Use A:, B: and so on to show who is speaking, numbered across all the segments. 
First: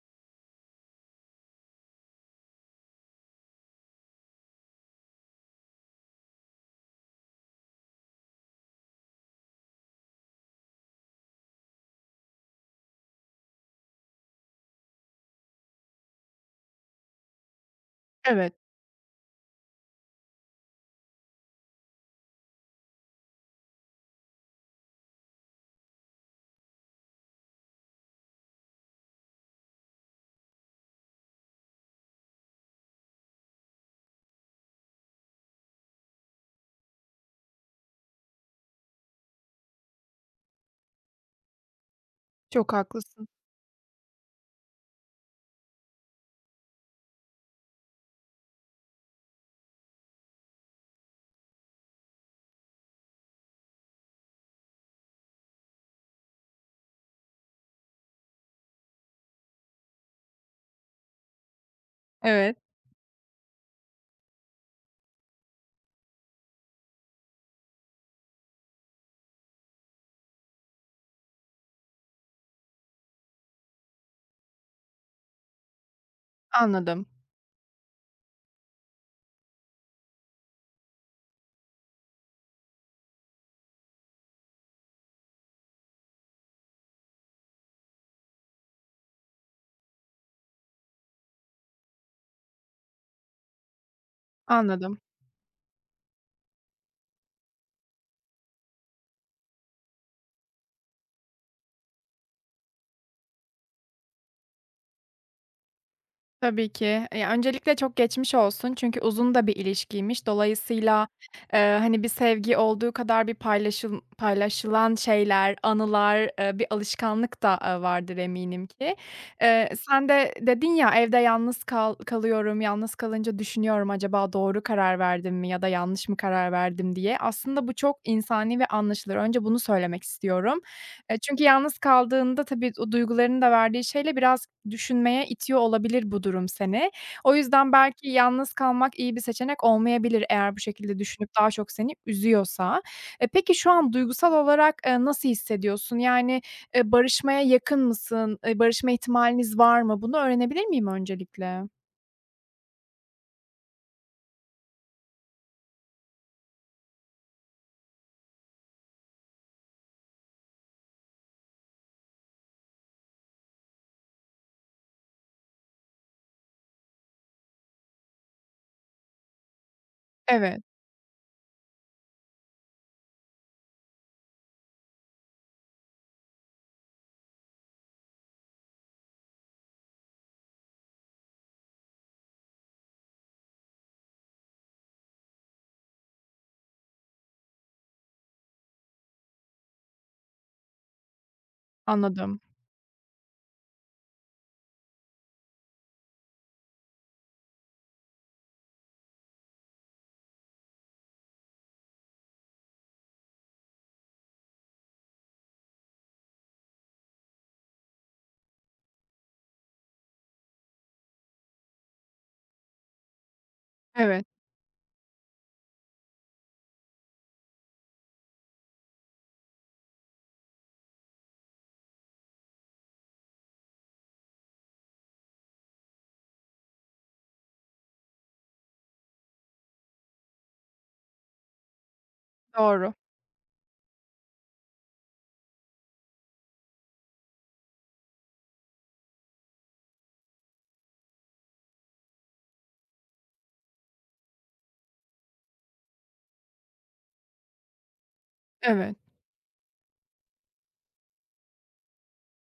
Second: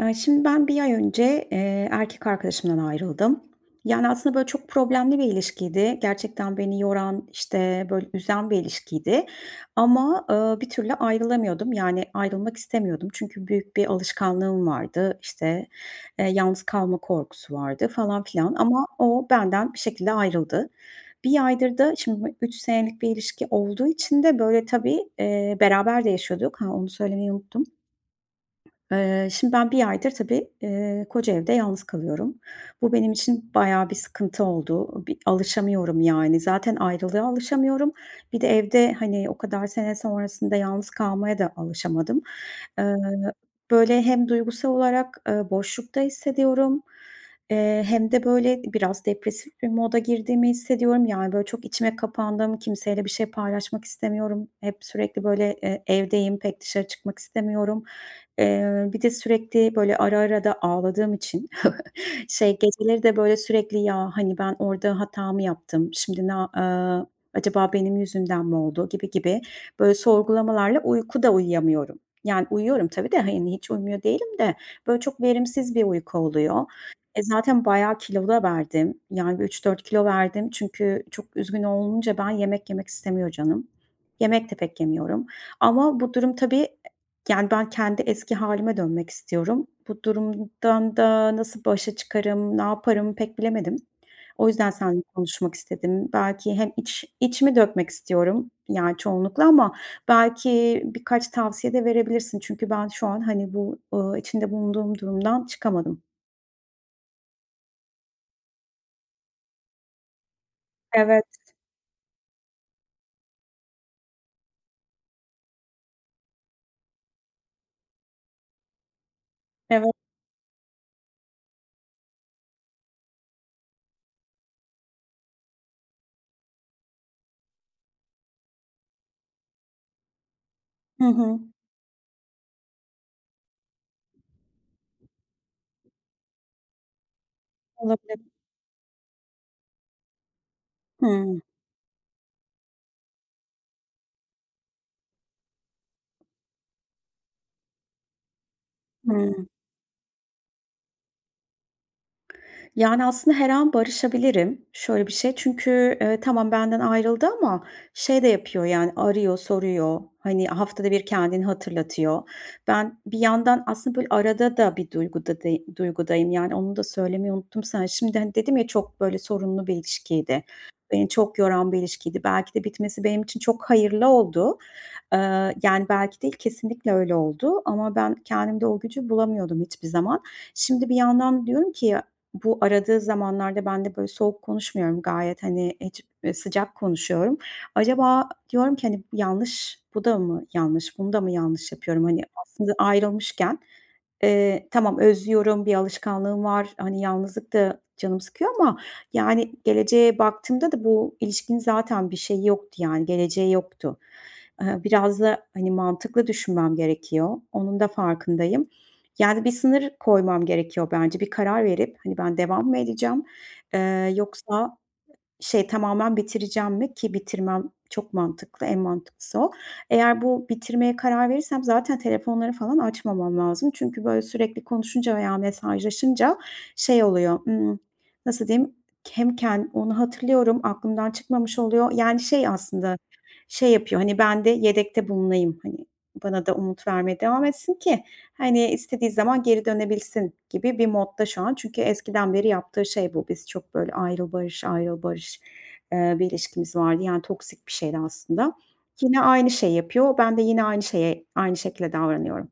A: Şimdi ben bir ay önce, erkek arkadaşımdan ayrıldım. Yani, aslında, böyle, çok problemli bir ilişkiydi. Gerçekten beni yoran, işte, böyle, üzen bir ilişkiydi ama, bir türlü ayrılamıyordum. Yani, ayrılmak istemiyordum çünkü büyük bir alışkanlığım vardı. İşte, yalnız kalma korkusu vardı falan
B: Evet,
A: filan ama o benden bir şekilde ayrıldı. Bir aydır da şimdi 3 senelik bir ilişki olduğu için de, böyle, tabii, beraber de yaşıyorduk. Ha, onu söylemeyi unuttum. Şimdi ben bir aydır tabii, koca evde yalnız kalıyorum. Bu benim için bayağı bir sıkıntı oldu. Bir alışamıyorum yani. Zaten ayrılığa alışamıyorum. Bir de evde, hani, o kadar sene sonrasında yalnız kalmaya da alışamadım.
B: çok
A: Eee,
B: haklısın.
A: Böyle hem duygusal olarak, boşlukta hissediyorum, hem de böyle biraz depresif bir moda girdiğimi hissediyorum. Yani, böyle çok içime kapandım, kimseyle bir şey paylaşmak istemiyorum. Hep sürekli böyle, evdeyim, pek dışarı çıkmak istemiyorum. Bir de sürekli böyle ara ara da ağladığım için
B: Evet,
A: şey, geceleri de böyle sürekli "Ya, hani, ben orada hata mı yaptım? Şimdi ne acaba benim yüzümden mi oldu?" gibi gibi böyle sorgulamalarla uyku da uyuyamıyorum. Yani uyuyorum tabii de, hani, hiç uyumuyor değilim de böyle çok verimsiz bir uyku oluyor.
B: anladım,
A: E, zaten bayağı kilo da verdim. Yani bir 3-4 kilo verdim çünkü çok üzgün olunca ben yemek yemek istemiyor canım. Yemek de pek yemiyorum ama bu durum tabii yani, ben kendi eski halime dönmek istiyorum. Bu durumdan da nasıl başa çıkarım, ne yaparım pek bilemedim. O yüzden
B: anladım.
A: seninle konuşmak istedim. Belki hem içimi dökmek istiyorum, yani, çoğunlukla ama belki birkaç tavsiye de verebilirsin. Çünkü ben şu an, hani, bu, içinde bulunduğum durumdan çıkamadım.
B: Tabii ki. Ya, öncelikle çok geçmiş olsun çünkü uzun da bir ilişkiymiş. Dolayısıyla,
A: Evet,
B: hani, bir sevgi olduğu kadar bir paylaşılan şeyler, anılar, bir alışkanlık da, vardır eminim ki.
A: evet.
B: Sen de dedin ya, "Evde yalnız kalıyorum, yalnız kalınca düşünüyorum acaba doğru karar verdim mi ya da yanlış mı karar verdim?" diye. Aslında bu çok insani ve anlaşılır. Önce bunu söylemek istiyorum.
A: Hı
B: Eee,
A: hı.
B: çünkü yalnız kaldığında tabii o duygularının da verdiği şeyle biraz düşünmeye itiyor olabilir bu durum seni. O yüzden belki
A: Olabilir.
B: yalnız kalmak iyi bir seçenek olmayabilir eğer bu şekilde düşünüp
A: Hıı.
B: daha çok seni üzüyorsa. E, peki şu an duygusal olarak, nasıl hissediyorsun? Yani, barışmaya yakın mısın? Barışma
A: Hı.
B: ihtimaliniz var mı? Bunu öğrenebilir miyim öncelikle?
A: Yani, aslında her an barışabilirim. Şöyle bir şey, çünkü, tamam benden ayrıldı ama şey de yapıyor, yani, arıyor, soruyor. Hani, haftada bir kendini hatırlatıyor. Ben bir yandan aslında böyle arada da bir duygudayım. Yani, onu da söylemeyi unuttum sana. Şimdi, hani, dedim ya çok böyle sorunlu bir ilişkiydi.
B: Evet,
A: Beni çok yoran bir ilişkiydi. Belki de bitmesi benim için çok hayırlı oldu. Yani, belki değil, kesinlikle öyle oldu ama ben kendimde o gücü bulamıyordum hiçbir zaman. Şimdi bir yandan diyorum ki, bu aradığı zamanlarda ben de böyle soğuk konuşmuyorum gayet, hani, hiç, sıcak konuşuyorum. Acaba diyorum ki, hani, yanlış, bu da mı yanlış, bunu da mı yanlış yapıyorum? Hani,
B: anladım.
A: aslında ayrılmışken, tamam özlüyorum, bir alışkanlığım var, hani, yalnızlık da canımı sıkıyor ama, yani, geleceğe baktığımda da bu ilişkinin zaten bir şey yoktu, yani, geleceği yoktu. Biraz da, hani, mantıklı düşünmem gerekiyor. Onun da farkındayım. Yani, bir sınır koymam gerekiyor bence. Bir karar verip, hani, ben devam mı edeceğim,
B: Evet,
A: yoksa, şey, tamamen bitireceğim mi ki bitirmem çok mantıklı, en mantıklısı o. Eğer bu bitirmeye karar verirsem zaten telefonları falan açmamam lazım. Çünkü, böyle, sürekli konuşunca veya mesajlaşınca şey oluyor, nasıl diyeyim, hem onu hatırlıyorum, aklımdan çıkmamış oluyor. Yani, şey
B: doğru.
A: aslında, şey yapıyor, hani, ben de yedekte bulunayım, hani. Bana da umut vermeye devam etsin ki, hani, istediği zaman geri dönebilsin gibi bir modda şu an. Çünkü eskiden beri yaptığı şey bu. Biz çok böyle ayrıl barış, ayrıl barış, bir ilişkimiz vardı. Yani toksik bir şeydi aslında.
B: Evet.
A: Yine aynı şey yapıyor. Ben de yine aynı şeye aynı şekilde davranıyorum.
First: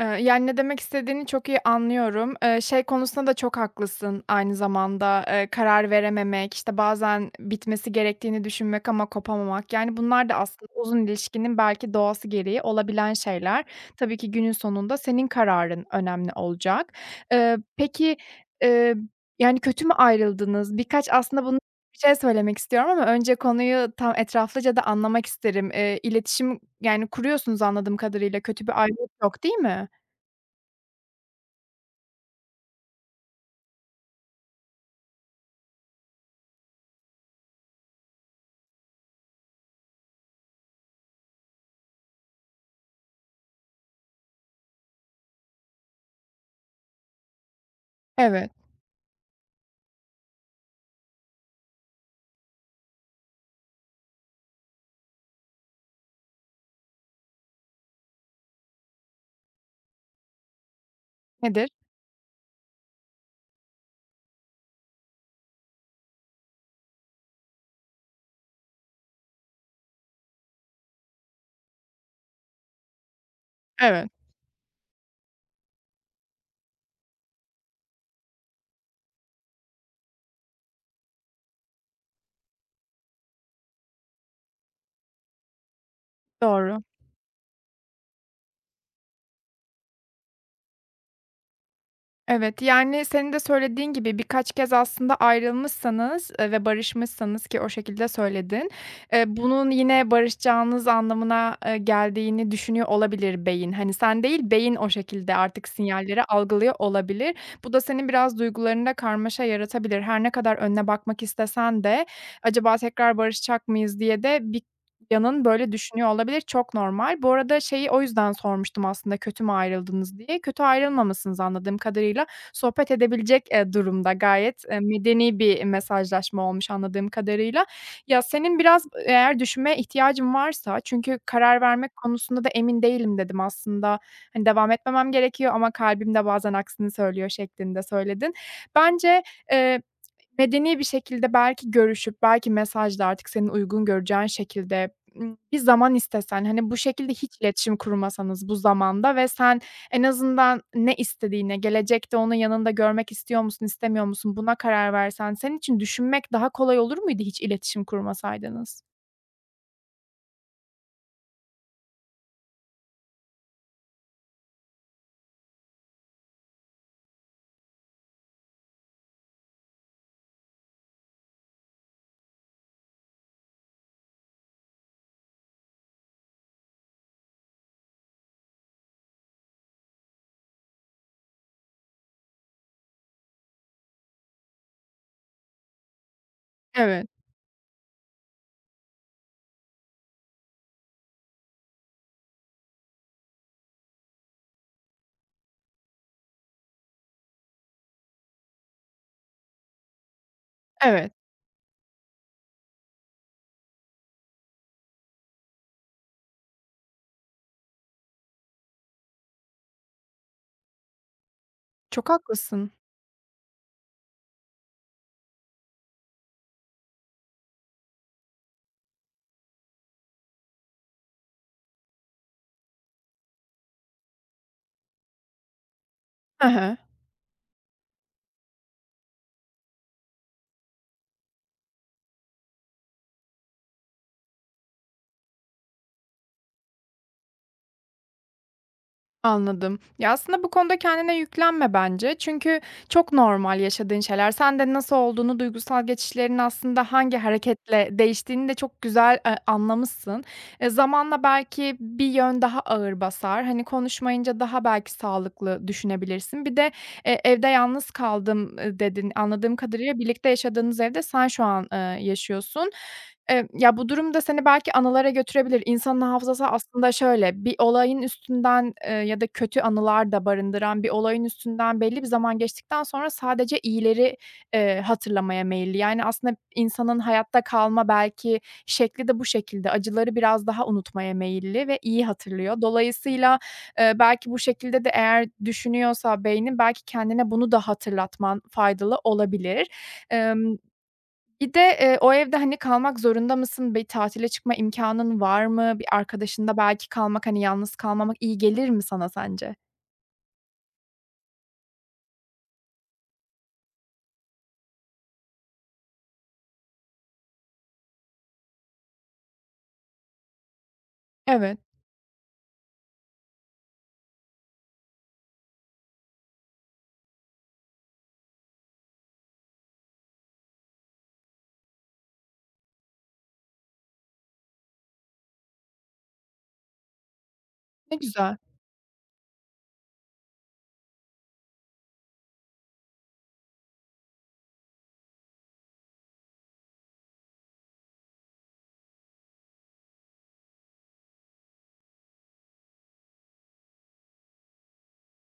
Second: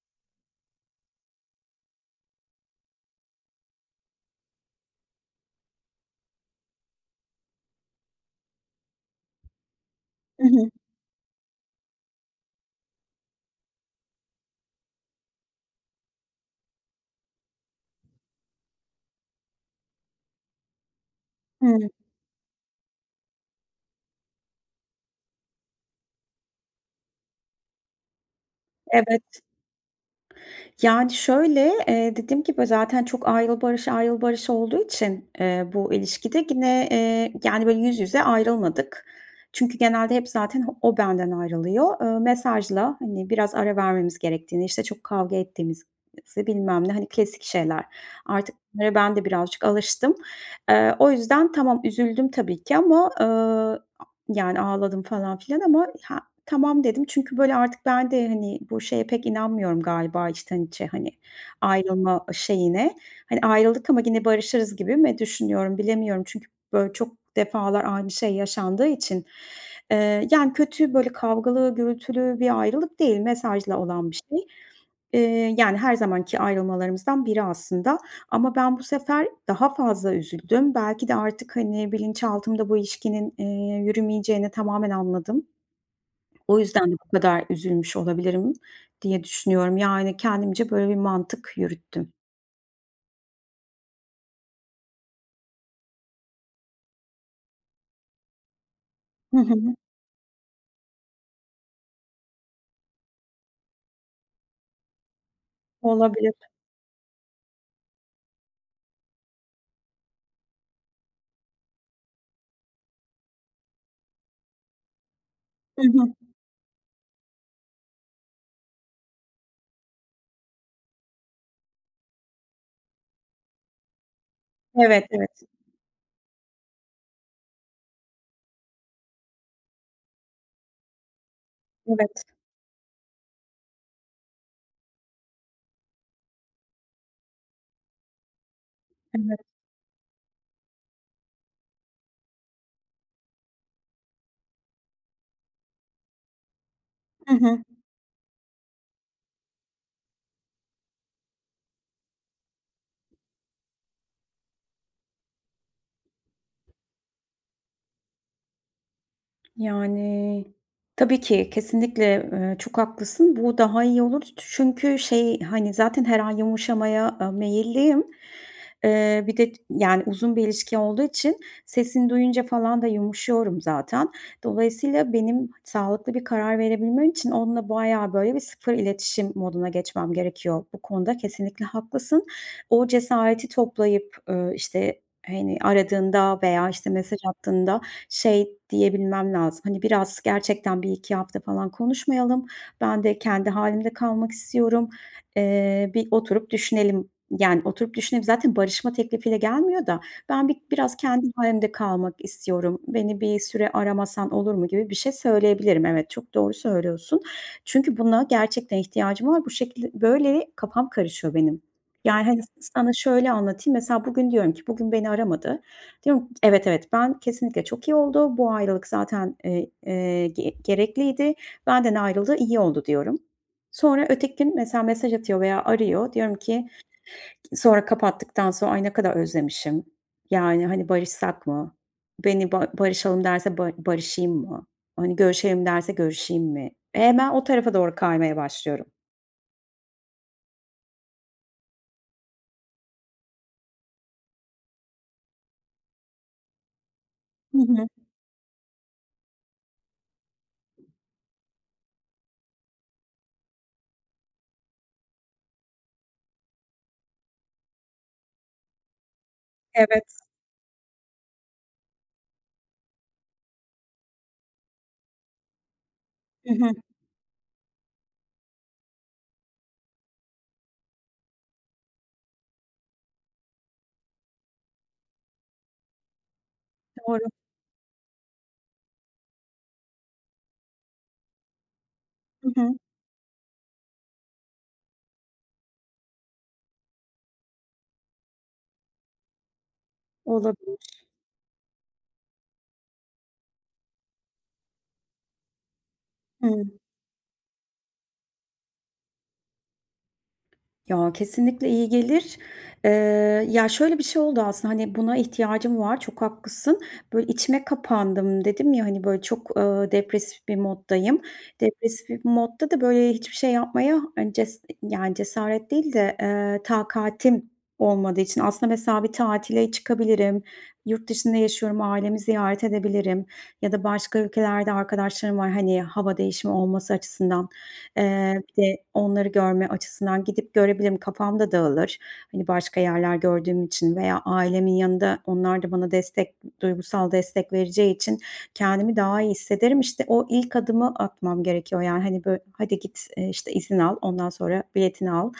B: Yani, ne demek istediğini çok iyi anlıyorum. Şey konusunda da çok haklısın aynı zamanda, karar verememek, işte, bazen bitmesi gerektiğini düşünmek ama kopamamak, yani, bunlar da
A: Hı hı.
B: aslında uzun ilişkinin belki doğası gereği olabilen şeyler. Tabii ki günün sonunda senin kararın önemli olacak. Peki, eee, yani, kötü mü ayrıldınız? Birkaç aslında bunu
A: Hıı.
B: bir şey söylemek istiyorum ama önce konuyu tam etraflıca da anlamak isterim. İletişim, yani, kuruyorsunuz anladığım kadarıyla, kötü bir ayrılık
A: Evet.
B: yok, değil mi?
A: Yani, şöyle, dediğim gibi zaten çok ayrıl barış ayrıl barış olduğu için, bu ilişkide yine, yani, böyle, yüz yüze ayrılmadık. Çünkü genelde hep zaten o benden ayrılıyor. Mesajla, hani, biraz ara vermemiz gerektiğini, işte, çok kavga ettiğimizi bilmem ne, hani, klasik şeyler.
B: Evet.
A: Artık bunlara ben de birazcık alıştım. O yüzden tamam üzüldüm tabii ki ama, yani, ağladım falan filan ama tamam dedim çünkü böyle artık ben de, hani, bu şeye pek inanmıyorum galiba içten içe, hani,
B: Nedir?
A: ayrılma şeyine. Hani, ayrıldık ama yine barışırız gibi mi düşünüyorum, bilemiyorum. Çünkü böyle çok defalar aynı şey yaşandığı için. Yani kötü, böyle kavgalı, gürültülü bir ayrılık değil, mesajla
B: Evet,
A: olan bir şey. Yani her zamanki ayrılmalarımızdan biri aslında ama ben bu sefer daha fazla üzüldüm. Belki de artık, hani, bilinçaltımda bu ilişkinin, yürümeyeceğini tamamen anladım. O
B: doğru.
A: yüzden de bu kadar üzülmüş olabilirim diye düşünüyorum. Yani, kendimce böyle bir mantık yürüttüm.
B: Evet, yani, senin de söylediğin gibi birkaç kez aslında ayrılmışsanız, ve barışmışsanız ki o şekilde söyledin,
A: Hı
B: bunun
A: hı.
B: yine barışacağınız anlamına, geldiğini düşünüyor olabilir beyin. Hani, sen değil, beyin o şekilde artık sinyalleri
A: Olabilir.
B: algılıyor olabilir. Bu da senin biraz duygularında karmaşa yaratabilir. Her ne kadar önüne bakmak istesen de acaba tekrar barışacak mıyız diye de bir Yanın böyle
A: Hı
B: düşünüyor
A: hı.
B: olabilir. Çok normal. Bu arada şeyi o yüzden sormuştum aslında kötü mü ayrıldınız diye. Kötü ayrılmamışsınız anladığım kadarıyla. Sohbet edebilecek, durumda. Gayet,
A: Evet, evet.
B: medeni bir mesajlaşma olmuş anladığım kadarıyla. Ya, senin biraz eğer düşünmeye ihtiyacın varsa çünkü karar vermek
A: Evet,
B: konusunda da emin değilim dedim aslında. Hani, devam etmemem gerekiyor ama kalbim de bazen aksini söylüyor şeklinde söyledin. Bence,
A: evet.
B: eee, medeni bir şekilde belki görüşüp belki mesajla artık senin uygun göreceğin şekilde bir zaman istesen, hani, bu şekilde
A: Hı
B: hiç
A: hı.
B: iletişim kurmasanız bu zamanda ve sen en azından ne istediğine, gelecekte onu yanında görmek istiyor musun, istemiyor musun buna karar versen senin için düşünmek daha kolay olur muydu hiç iletişim kurmasaydınız?
A: Yani, tabii ki kesinlikle, çok haklısın. Bu daha iyi olur. Çünkü şey, hani, zaten her an yumuşamaya, meyilliyim. Bir de yani uzun bir ilişki olduğu için sesini duyunca falan da yumuşuyorum zaten. Dolayısıyla benim sağlıklı bir karar verebilmem için onunla bayağı böyle bir sıfır iletişim moduna geçmem gerekiyor. Bu konuda kesinlikle haklısın. O cesareti toplayıp, işte, hani, aradığında veya, işte,
B: Evet,
A: mesaj attığında şey diyebilmem lazım, hani, biraz gerçekten bir iki hafta falan konuşmayalım. Ben de kendi halimde kalmak istiyorum. Bir oturup düşünelim. Yani, oturup düşünelim zaten barışma teklifiyle gelmiyor da ben biraz
B: evet.
A: kendi halimde kalmak istiyorum. Beni bir süre aramasan olur mu gibi bir şey söyleyebilirim. Evet, çok doğru söylüyorsun. Çünkü buna gerçekten ihtiyacım var. Bu şekilde böyle kafam karışıyor benim.
B: Çok
A: Yani, hani,
B: haklısın.
A: sana şöyle anlatayım. Mesela bugün diyorum ki, "Bugün beni aramadı." Diyorum, evet, evet, ben kesinlikle çok iyi oldu. Bu ayrılık zaten, ge gerekliydi. Benden ayrıldı, iyi oldu diyorum. Sonra öteki gün mesela mesaj atıyor veya arıyor. Diyorum
B: Hı
A: ki
B: hı.
A: sonra kapattıktan sonra, "Ay, ne kadar özlemişim. Yani, hani, barışsak mı? Beni barışalım derse barışayım mı? Hani, görüşelim derse görüşeyim mi?" E, hemen o tarafa doğru kaymaya başlıyorum.
B: Anladım. Ya, aslında bu konuda kendine yüklenme bence. Çünkü çok normal yaşadığın şeyler. Sen de nasıl olduğunu, duygusal geçişlerin aslında hangi
A: Hı
B: hareketle
A: hı.
B: değiştiğini de çok güzel, anlamışsın. Zamanla belki bir yön daha ağır basar. Hani, konuşmayınca daha belki sağlıklı düşünebilirsin. Bir de, "Evde yalnız kaldım." Dedin. Anladığım kadarıyla
A: Evet.
B: birlikte yaşadığınız evde sen şu an, yaşıyorsun. Ya, bu durumda seni belki anılara götürebilir. İnsanın hafızası
A: Hı hı.
B: aslında şöyle, bir olayın üstünden, ya da kötü anılar da barındıran bir olayın üstünden belli bir zaman geçtikten sonra sadece iyileri, hatırlamaya meyilli. Yani, aslında insanın
A: Doğru.
B: hayatta kalma belki şekli de bu şekilde. Acıları biraz daha unutmaya meyilli ve iyi
A: Hı
B: hatırlıyor.
A: hı.
B: Dolayısıyla, belki bu şekilde de eğer düşünüyorsa beynin belki kendine bunu da hatırlatman faydalı olabilir. Emm
A: Olabilir.
B: Bir de, o evde, hani, kalmak zorunda mısın? Bir tatile çıkma imkanın var mı? Bir arkadaşında
A: Hı.
B: belki kalmak, hani, yalnız kalmamak iyi gelir mi sana sence?
A: Ya, kesinlikle iyi gelir. Eee, Ya, şöyle bir şey oldu aslında, hani, buna ihtiyacım var, çok haklısın. Böyle içime kapandım dedim ya, hani, böyle çok, depresif bir moddayım.
B: Evet.
A: Depresif bir modda da böyle hiçbir şey yapmaya, hani, yani, cesaret değil de, takatim olmadığı için aslında mesela bir tatile çıkabilirim. Yurt dışında yaşıyorum, ailemi ziyaret edebilirim ya da başka ülkelerde arkadaşlarım var, hani, hava değişimi olması açısından.
B: Ne güzel.
A: Bir de onları görme açısından gidip görebilirim. Kafam da dağılır. Hani, başka yerler gördüğüm için veya ailemin yanında onlar da bana destek, duygusal destek vereceği için kendimi daha iyi hissederim. İşte, o ilk adımı atmam gerekiyor. Yani, hani, böyle, "Hadi git, işte, izin al, ondan sonra biletini al."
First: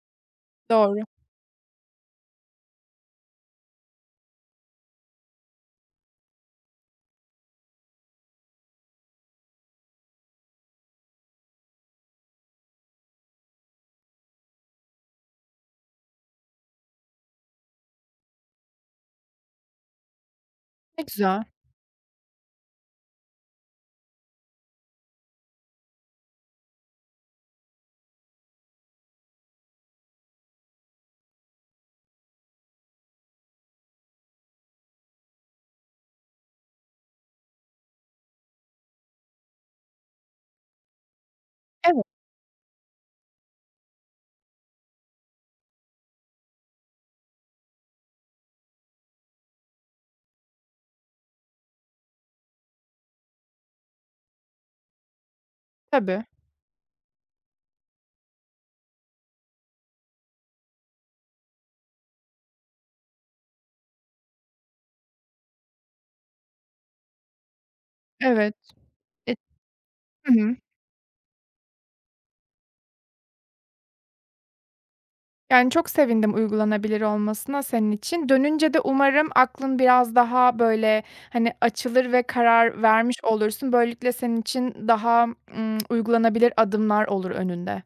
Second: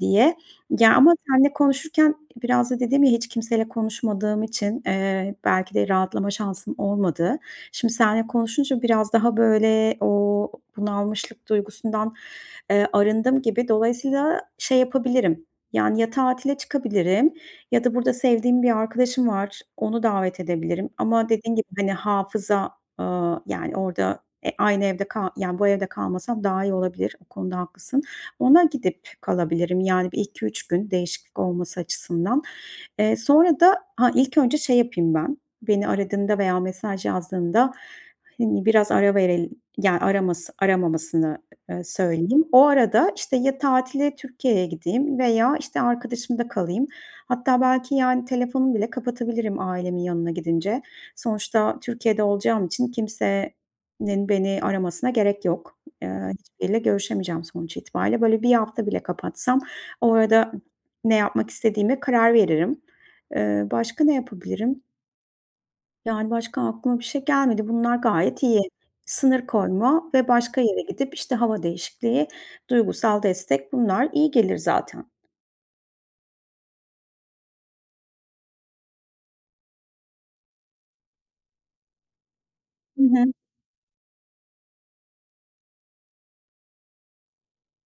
A: diye. Ya,
B: Doğru.
A: ama seninle konuşurken biraz da dedim ya, hiç kimseyle konuşmadığım için, belki de rahatlama şansım olmadı. Şimdi seninle konuşunca biraz daha, böyle, o bunalmışlık duygusundan, arındım gibi. Dolayısıyla şey yapabilirim, yani, ya tatile çıkabilirim ya da burada sevdiğim bir arkadaşım var, onu davet edebilirim
B: Ne
A: ama
B: güzel.
A: dediğin gibi, hani, hafıza, yani, orada, aynı evde yani, bu evde kalmasam daha iyi olabilir. O konuda haklısın. Ona gidip kalabilirim, yani, bir iki üç gün değişiklik olması açısından. Sonra da ha, ilk önce şey yapayım ben, beni aradığında veya mesaj yazdığında, hani, biraz ara yani, araması aramamasını,
B: Evet,
A: söyleyeyim. O arada, işte, ya tatile Türkiye'ye gideyim veya, işte, arkadaşımda kalayım. Hatta belki, yani, telefonumu bile kapatabilirim ailemin yanına gidince. Sonuçta Türkiye'de olacağım için kimsenin beni aramasına gerek yok.
B: tabii.
A: Hiçbiriyle görüşemeyeceğim sonuç itibariyle. Böyle bir hafta bile kapatsam o arada ne yapmak istediğime karar veririm. Başka ne yapabilirim? Yani, başka aklıma bir şey gelmedi. Bunlar gayet
B: Evet.
A: iyi.
B: E.
A: Sınır koyma ve
B: Hı hı.
A: başka yere gidip, işte, hava değişikliği, duygusal destek bunlar iyi gelir zaten.
B: Yani, çok sevindim uygulanabilir olmasına senin için. Dönünce de umarım aklın biraz daha, böyle, hani, açılır ve karar
A: Hı
B: vermiş
A: hı.
B: olursun. Böylelikle senin için daha, uygulanabilir adımlar olur önünde.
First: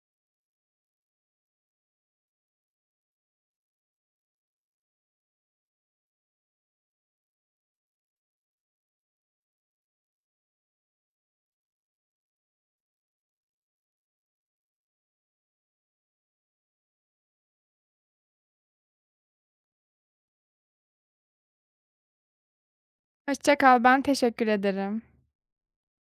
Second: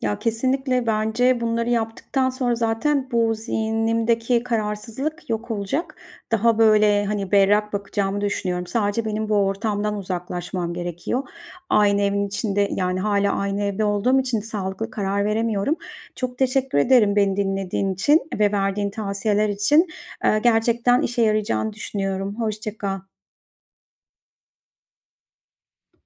A: Ya, kesinlikle bence bunları yaptıktan sonra zaten bu zihnimdeki kararsızlık yok olacak. Daha, böyle, hani, berrak bakacağımı düşünüyorum. Sadece benim bu ortamdan uzaklaşmam gerekiyor. Aynı evin içinde, yani, hala aynı evde olduğum için sağlıklı karar veremiyorum. Çok teşekkür ederim beni dinlediğin için ve verdiğin tavsiyeler için. Gerçekten işe yarayacağını düşünüyorum. Hoşça kal.
B: Hoşça kal. Ben teşekkür ederim.